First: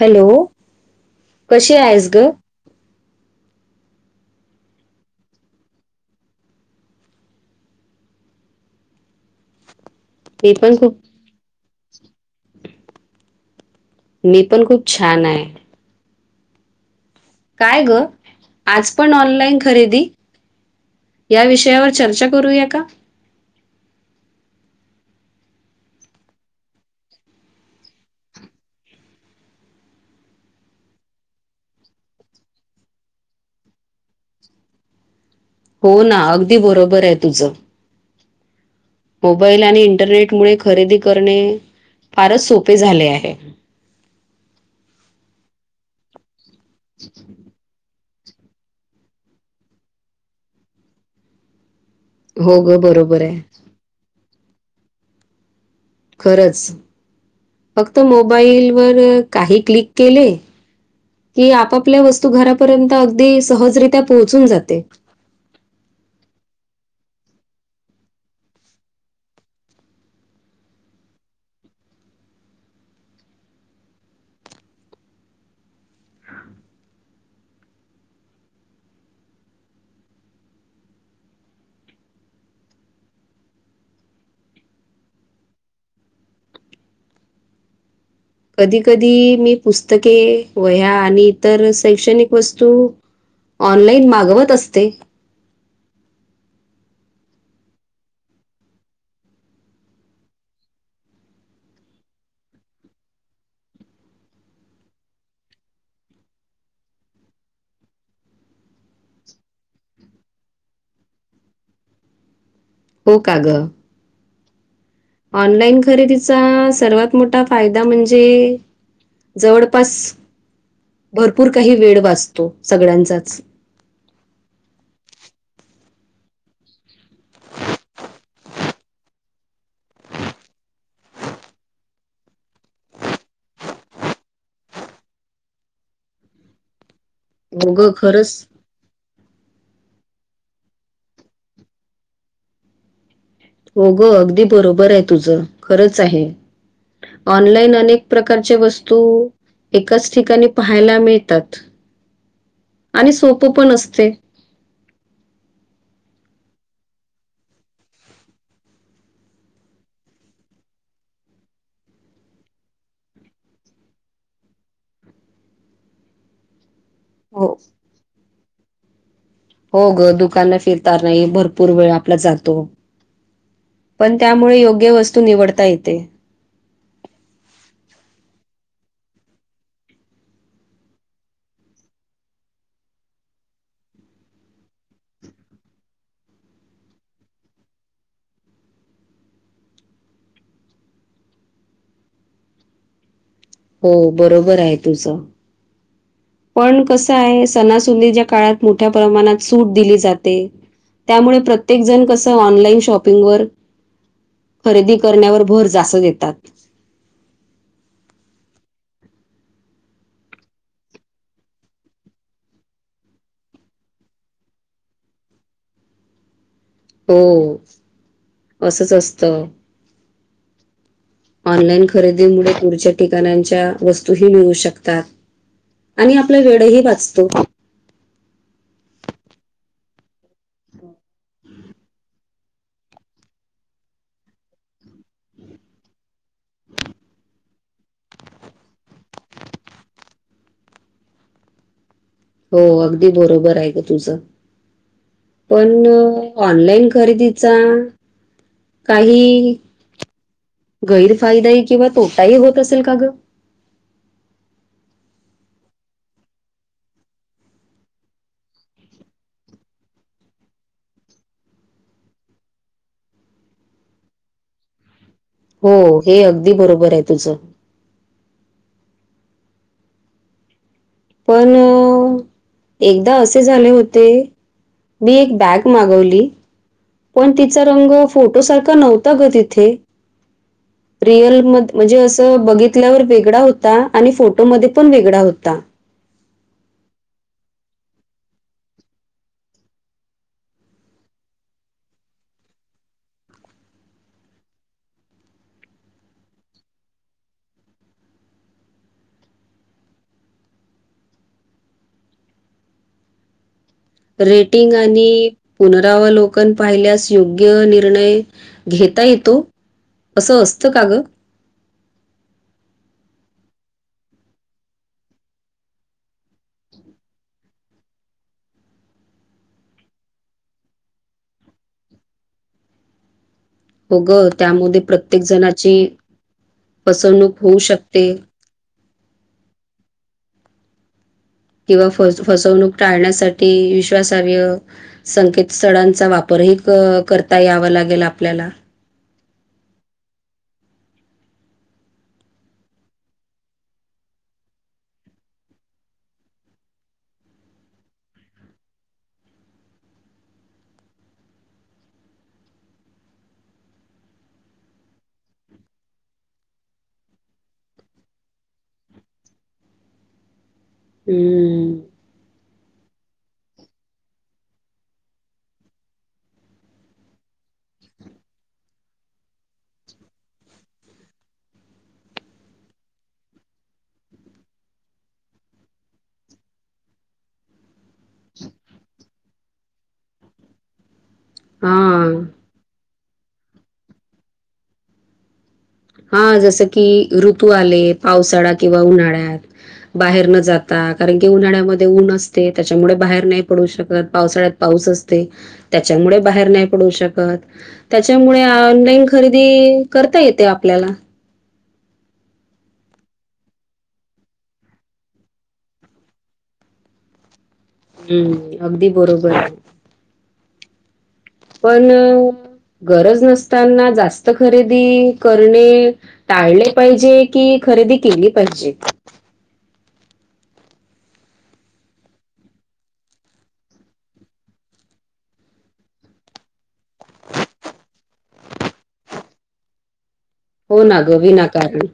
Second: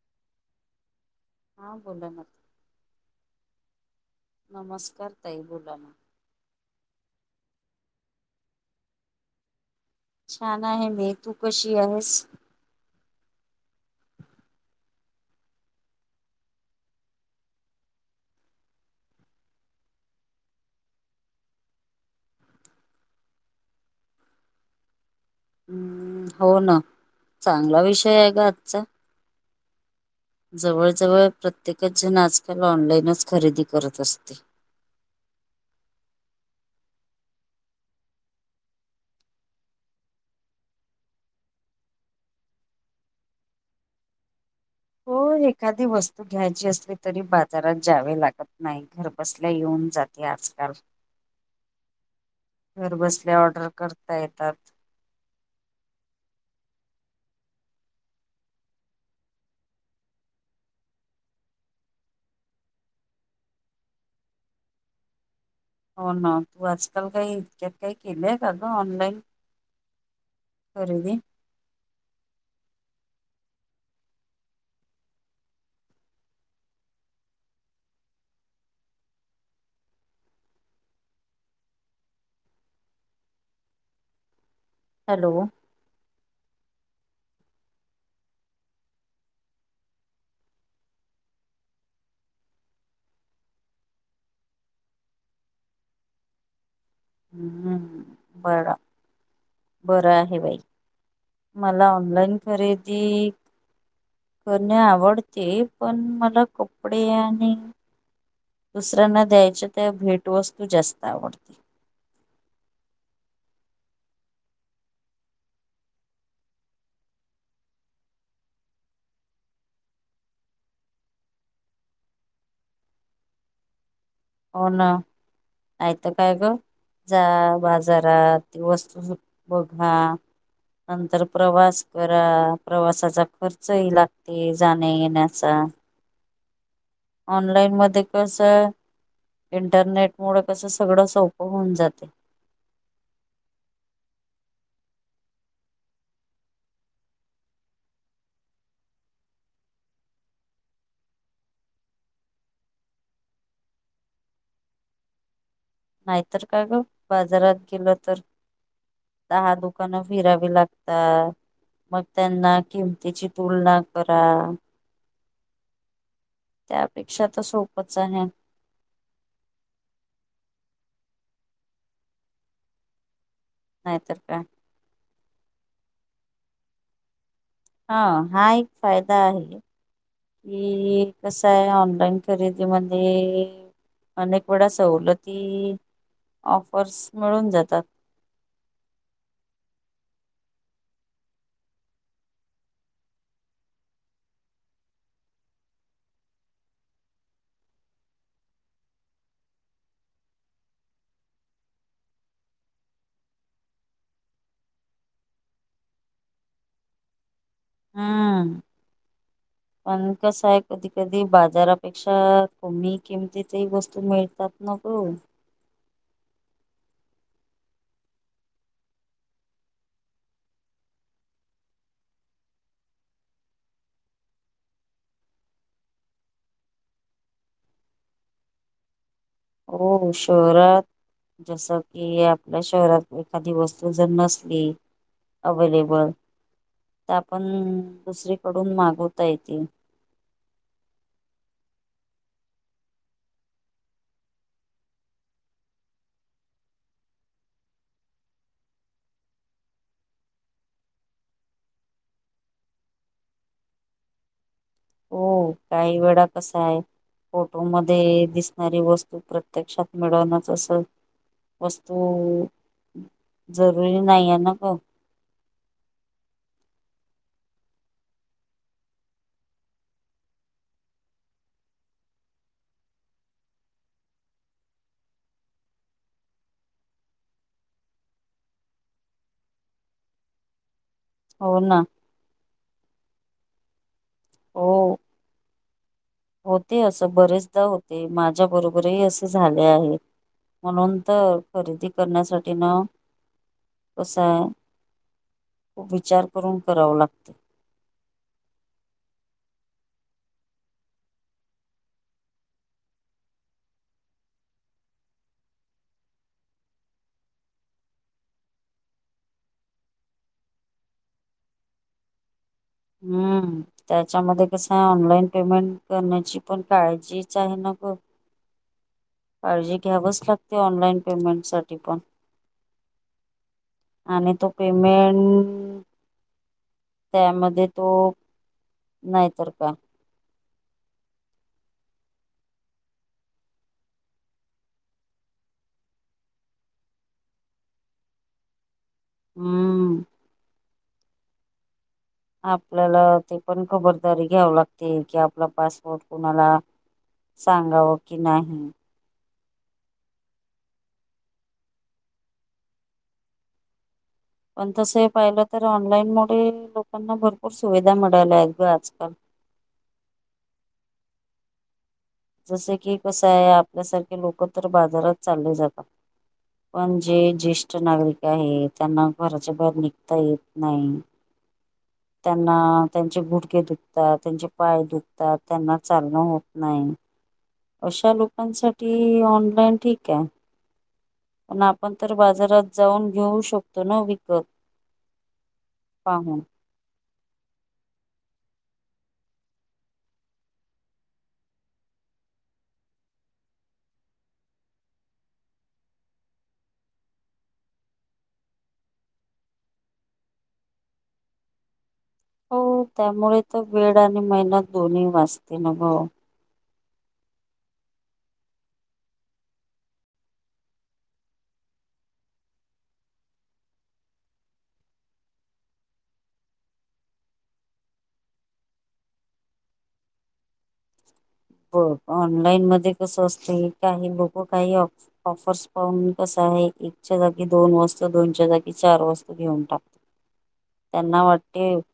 Hello, हा कशी बोला आहेस ना ग. नमस्कार ताई बोला ना. मी छान पण आहे खूप मी तू कशी आहेस. मी पण खूप छान आहे. काय ग आज पण ऑनलाईन खरेदी. या विषयावर चर्चा करूया का. हम् हो ना चांगला विषय आहे ग आजचा. जवळजवळ प्रत्येकच जण आजकाल ऑनलाईनच खरेदी करत असते. हो ना अगदी बरोबर आहे तुझं. मोबाईल आणि इंटरनेट मुळे खरेदी करणे फारच सोपे झाले आहे. हो एखादी वस्तू घ्यायची असली तरी बाजारात जावे लागत. नाही घर बसल्या येऊन जाते आजकाल हो ग, घर बरोबर बसल्या आहे. ऑर्डर करता येतात खरंच फक्त मोबाईलवरर काही क्लिक केले की आपापल्या वस्तू घरापर्यंत अगदी सहजरित्या पोहोचून जाते हो ना तू आजकाल काही इतक्यात काही केलंय का ग ऑनलाईन कररीी हॅलो कधी कधी मी पुस्तके व ह्या आणि इतर शैक्षणिक वस्तू. ऑनलाइन मागवत असते. हम् बरं. बरं आहे बाई मला ऑनलाईन खरेदी. करणे आवडते पण मला कपडे आणि. दुसऱ्यांना द्यायच्या त्या भेटवस्तू जास्त आवडतील. हो काग. ऑनलाईन खरेदीचा सर्वात मोठा फायदा म्हणजे. जवळपास भरपूर काही वेळ वाचतो सगळ्यांचाच. हो ना यत काय ग. जा बाजारात त वस्तू बघा. नंतर प्रवास करा प्रवासाचा खर्चही लागते जाण्या येण्यास. अचछ. म ऑनलाईन मध्ये कसं. इंटरनेट मुळ कसं सगळं सोपं होऊन जाते हो गं अगदी बरोबर आहे तुझं खरंच आहे ऑनलाईन अनेक प्रकारचे वस्तू एकाच ठिकाणी पाहायला मिळतात आणि सोप पण असते नाहीतर का ग बाजारात गेलं तर दहा दुकानं फिरावी लागतात मग त्यांना किमतीची तुलना करा त्यापेक्षा तर हो, सोपच आहे हो ग दुकानला फिरत नाही भरपूर वेळ आपला जातो पण नाहीतर काय त्यामुळे योग्य वस्तू निवडता येते हा हा एक फायदा आहे कि कस आहे ऑनलाइन खरेदी मध्ये अनेक वेळा सवलती ऑफर्स मिळून जातात हो बरोबर आहे तुझं पण कसं आहे सणासुंदीच्या काळात मोठ्या प्रमाणात सूट दिली जाते त्यामुळे प्रत्येक जण कसं ऑनलाईन शॉपिंगवर खरेदी करण्यावर भर जास्त देतात हा ह पण कसं आहे कधी कधी बाजारापेक्षा कमी किमतीतही वस्तू मिळतात नकू हो असंच असत ऑनलाईन खरेदीमुळे पुढच्या ठिकाणच्या वस्तूही मिळू शकतात आणि आपला वेळही वाचतो हो शहरात जस की आपल्या शहरात एखादी वस्तू जर नसली अवलेबल त्या पण दुसरीकडून मागवता येतील हो अगदी बरोबर आहे ग तुझं. पण ऑनलाइन खरेदीचा काही गैरफायदाही किंवा तोटाही होत असेल का ग? हो काही वेळा कसा आहे. फोटोमध्ये दिसणारी वस्तू प्रत्यक्षात मिळवणच असं वस्तू जरुरी नाही आहे ना पण हो हे अगदी बरोबर आहे तुझं. पण एकदा असे झाले होते मी एक बॅग मागवली. पण तिचा रंग फोटो सारखा नव्हता ग तिथे. रिअल म हो ना म्हणजे असं बघितल्यावर वेगळा होता आणि फोटोमध्ये हो पण वेगळा होता. होते असं बरेचदा होते माझ्या बरोबरही असे झाले आहे. म्हणून तर खरेदी करण्यासाठी ना कस खूप विचार करून कराव लागत. रेटिंग आणि पुनरावलोकन पाहिल्यास योग्य निर्णय घेता येतो असं असतं का ग. हम्म. त्याच्यामध्ये कसं आहे ऑनलाईन पेमेंट करण्याची पण काळजीच आहे न ग. काळजी घ्यावच लागते ऑनलाइन पेमेंट साठी पण हो गं, आणि तो त्यामध्ये प्रत्येक जणाची पेमेंट फसवणूक होऊ त्यामध्ये तो शकते. नाहीतर काय. किंवा फ फसवणूक टाळण्यासाठी विश्वासार्ह संकेतस्थळांचा वापरही करता यावा लागेल आपल्याला हम्म. आपल्याला ते पण खबरदारी घ्याव लागते की आपला पासवोर्ट कुणाला सांगावा की नाही. पण तसं पाहिलं तर ऑनलाईन मुळे लोकांना भरपूर सुविधा मिळाल्या आहेत ग आजकाल. हम्म हम् जस की कसं आहे आपल्यासारखे लोक तर बाजारात चालले जातात. पण जे ज्येष्ठ नागरिक आहे. त्यांना घराच्या बाहेर निघता येत नाही. [inaudible] त्यांना त्यांचे गुडघे दुखतात त्यांचे पाय दुखतात त्यांना चालणं होत नाही. अशा लोकांसाठी ऑनलाईन ठीक आहे. पण आपण तर हां. बाजारात जाऊन घेऊ शकतो ना विकत. हा पाहून. जस की ऋतू आले पावसाळा किंवा उन्हाळ्यात. बाहेर न जाता कारण की उन्हाळ्यामध्ये ऊन असते त्याच्यामुळे बाहेर नाही पडू शकत पावसाळ्यात पाऊस असते त्याच्यामुळे बाहेर नाही पडू शकत. त्याच्यामुळे ऑनलाईन खरेदी करता येते आपल्याला. हो त्यामुळे तर वेळ आणि मेहनत दोन्ही वाचते ना ग. हम्म. अगदी बरोबर आहे. पण गरज नसताना जास्त खरेदी करणे टाळले पाहिजे कि खरेदी केली पाहिजे. बघ ऑनलाईन मध्ये कस असत काही लोक काही ऑ ऑफर्स पाहून कस आहे एकच्या जागी दोन वस्तू दोनच्या जागी चार वस्तू घेऊन टाक. हो ना ग त्यांना वाटते विनाकारण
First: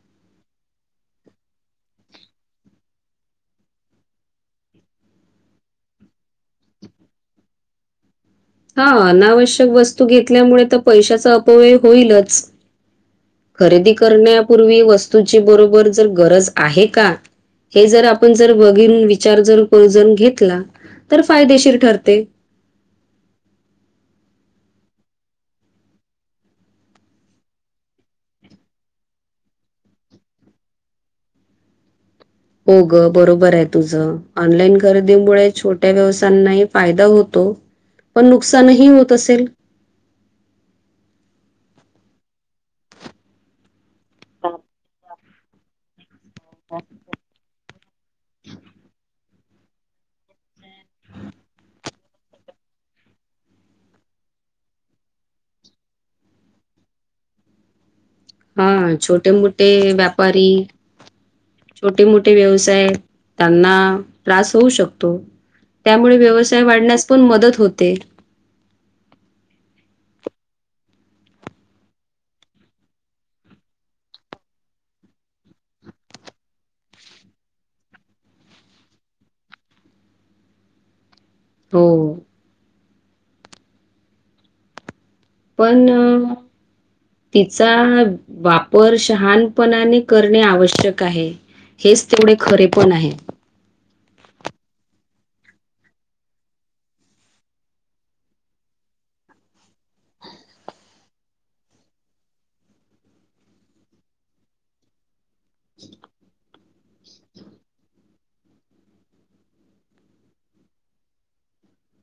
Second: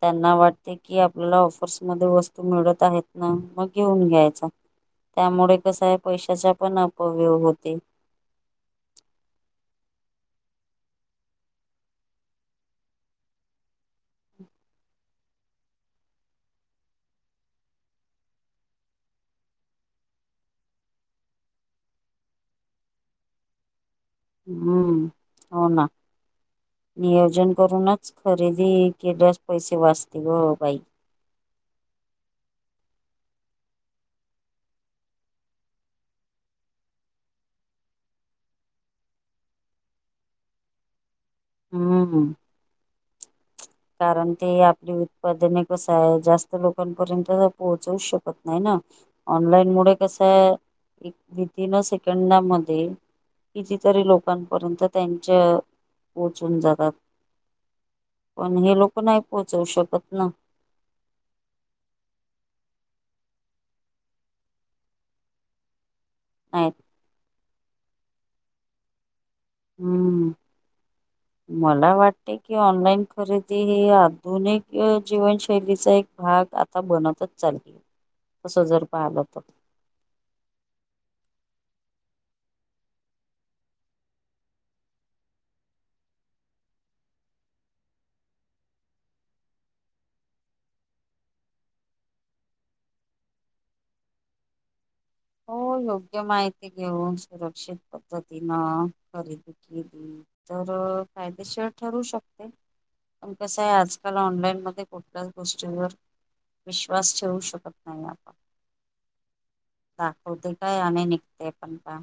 त्यांना वाटते की आपल्याला ऑफर्समध्ये वस्तू मिळत आहेत. ना मग घेऊन घ्यायचा त्यामुळे कस आहे पैशाचा पण अपव्यव होते. हा अनावश्यक वस्तू घेतल्यामुळे तर पैशाचा अपव्यय होईलच. खरेदी करण्यापूर्वी वस्तूची बरोबर जर गरज आहे का? हे जर आपण जर बघीन विचार जर करून घेतला तर फायदेशीर ठरते. हम्म होना. नियोजन करूनच खरेदी केल्यास पैसे वाचतील ग बाई. हो ग बरोबर आहे तुझं ऑनलाईन खरेदीमुळे छोट्या व्यवसायांनाही फायदा होतो. पण नुकसानही होत असेल. हम कारण ते आपली उत्पादने कस आहे जास्त लोकांपर्यंत पोहोचवू शकत नाही ना ऑनलाईन मु कस एक विथन सेकंडामध्ये कितीतरी लोकांपर्यंत त्यांच्या पोहचून जातात. पण हा हे लोक नाही छोटे पोहोचवू मोठे शकत ना व्यापारी छोटे मोठे व्यवसाय त्यांना त्रास होऊ शकतो. त्यामुळे व्यवसाय नाहीत वाढण्यास पण मदत होते. हम्म ह [inaudible] मला वाटते की ऑनलाईन खरेदी हे आधुनिक जीवनशैलीचा एक भाग आता बनतच चालली असं जर पाहिलं तर. हो पण तिचा वापर शहानपणाने करणे आवश्यक आहे हेच तेवढे खरे पण आहे हो योग्य माहिती घेऊन सुरक्षित पद्धतीनं खरेदी केली तर काायदेशीर ठरू शकते प कस आहे आजकाल ऑनलाईन मध्ये कुठल्याच गोष्टीवर विश्वास ठेवू शकत नाही आपण दाखवते काय आणि निघते आपण का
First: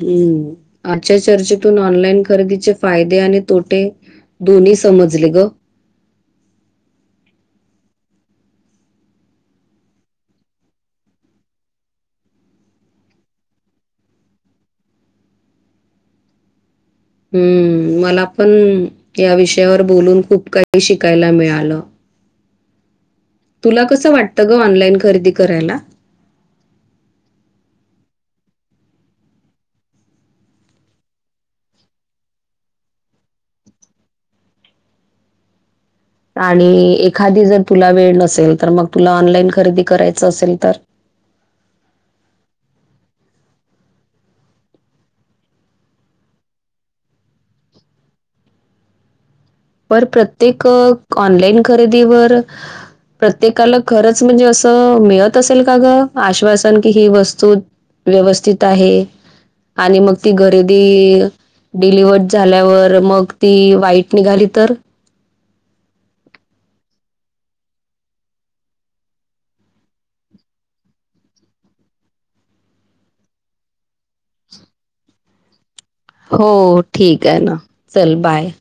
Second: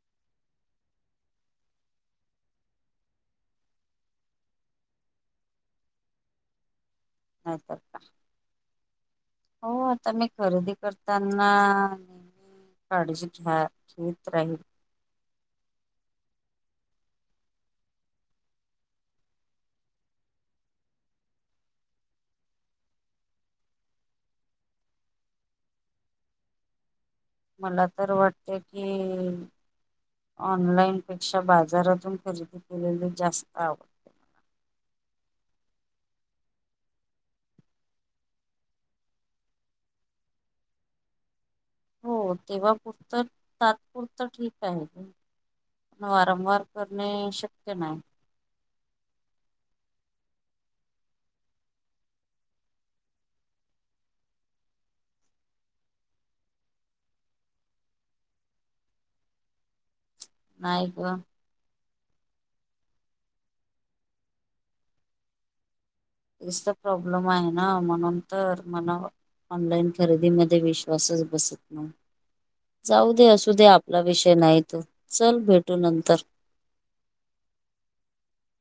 हम्म आजच्या चर्चेतून ऑनलाईन खरेदीचे फायदे आणि तोटे दोन्ही समजले ग नाही सता हो आता मी खरेदी करताना काडीची घ्या खत राही हम्म मला पण या विषयावर बोलून खूप काही शिकायला मिळालं तुला कसं वाटतं ग ऑनलाईन खरेदी करायला मला तर वाटते कि ऑनलाईनपेक्षा बाजारातून खरेदी केलेली जास्त आवडते आणि एखादी जर तुला वेळ नसेल तर मग तुला ऑनलाईन खरेदी करायचं असेल तर हो तेव्हा पुरतं तात्पुरत ठीक आहे वारंवार करणे शक्य नाही पर प्रत्येक ऑनलाईन खरेदीवर प्रत्येकाला खरंच म्हणजे असं मिळत असेल का ग आश्वासन की ही वस्तू व्यवस्थित आहे आणि मग ती खरेदी नाही ग डिलिव्हर्ड झाल्यावर मग ती वाईट निघाली तर तेस प्रॉब्लेम आहेना मनंत मन ऑनलाईन खरेदीमध्ये विश्वासच बसत नाही जाऊ दे असू दे आपला विषय नाही तो चल भेटू नंतर हो ठीक आहे ना चल बाय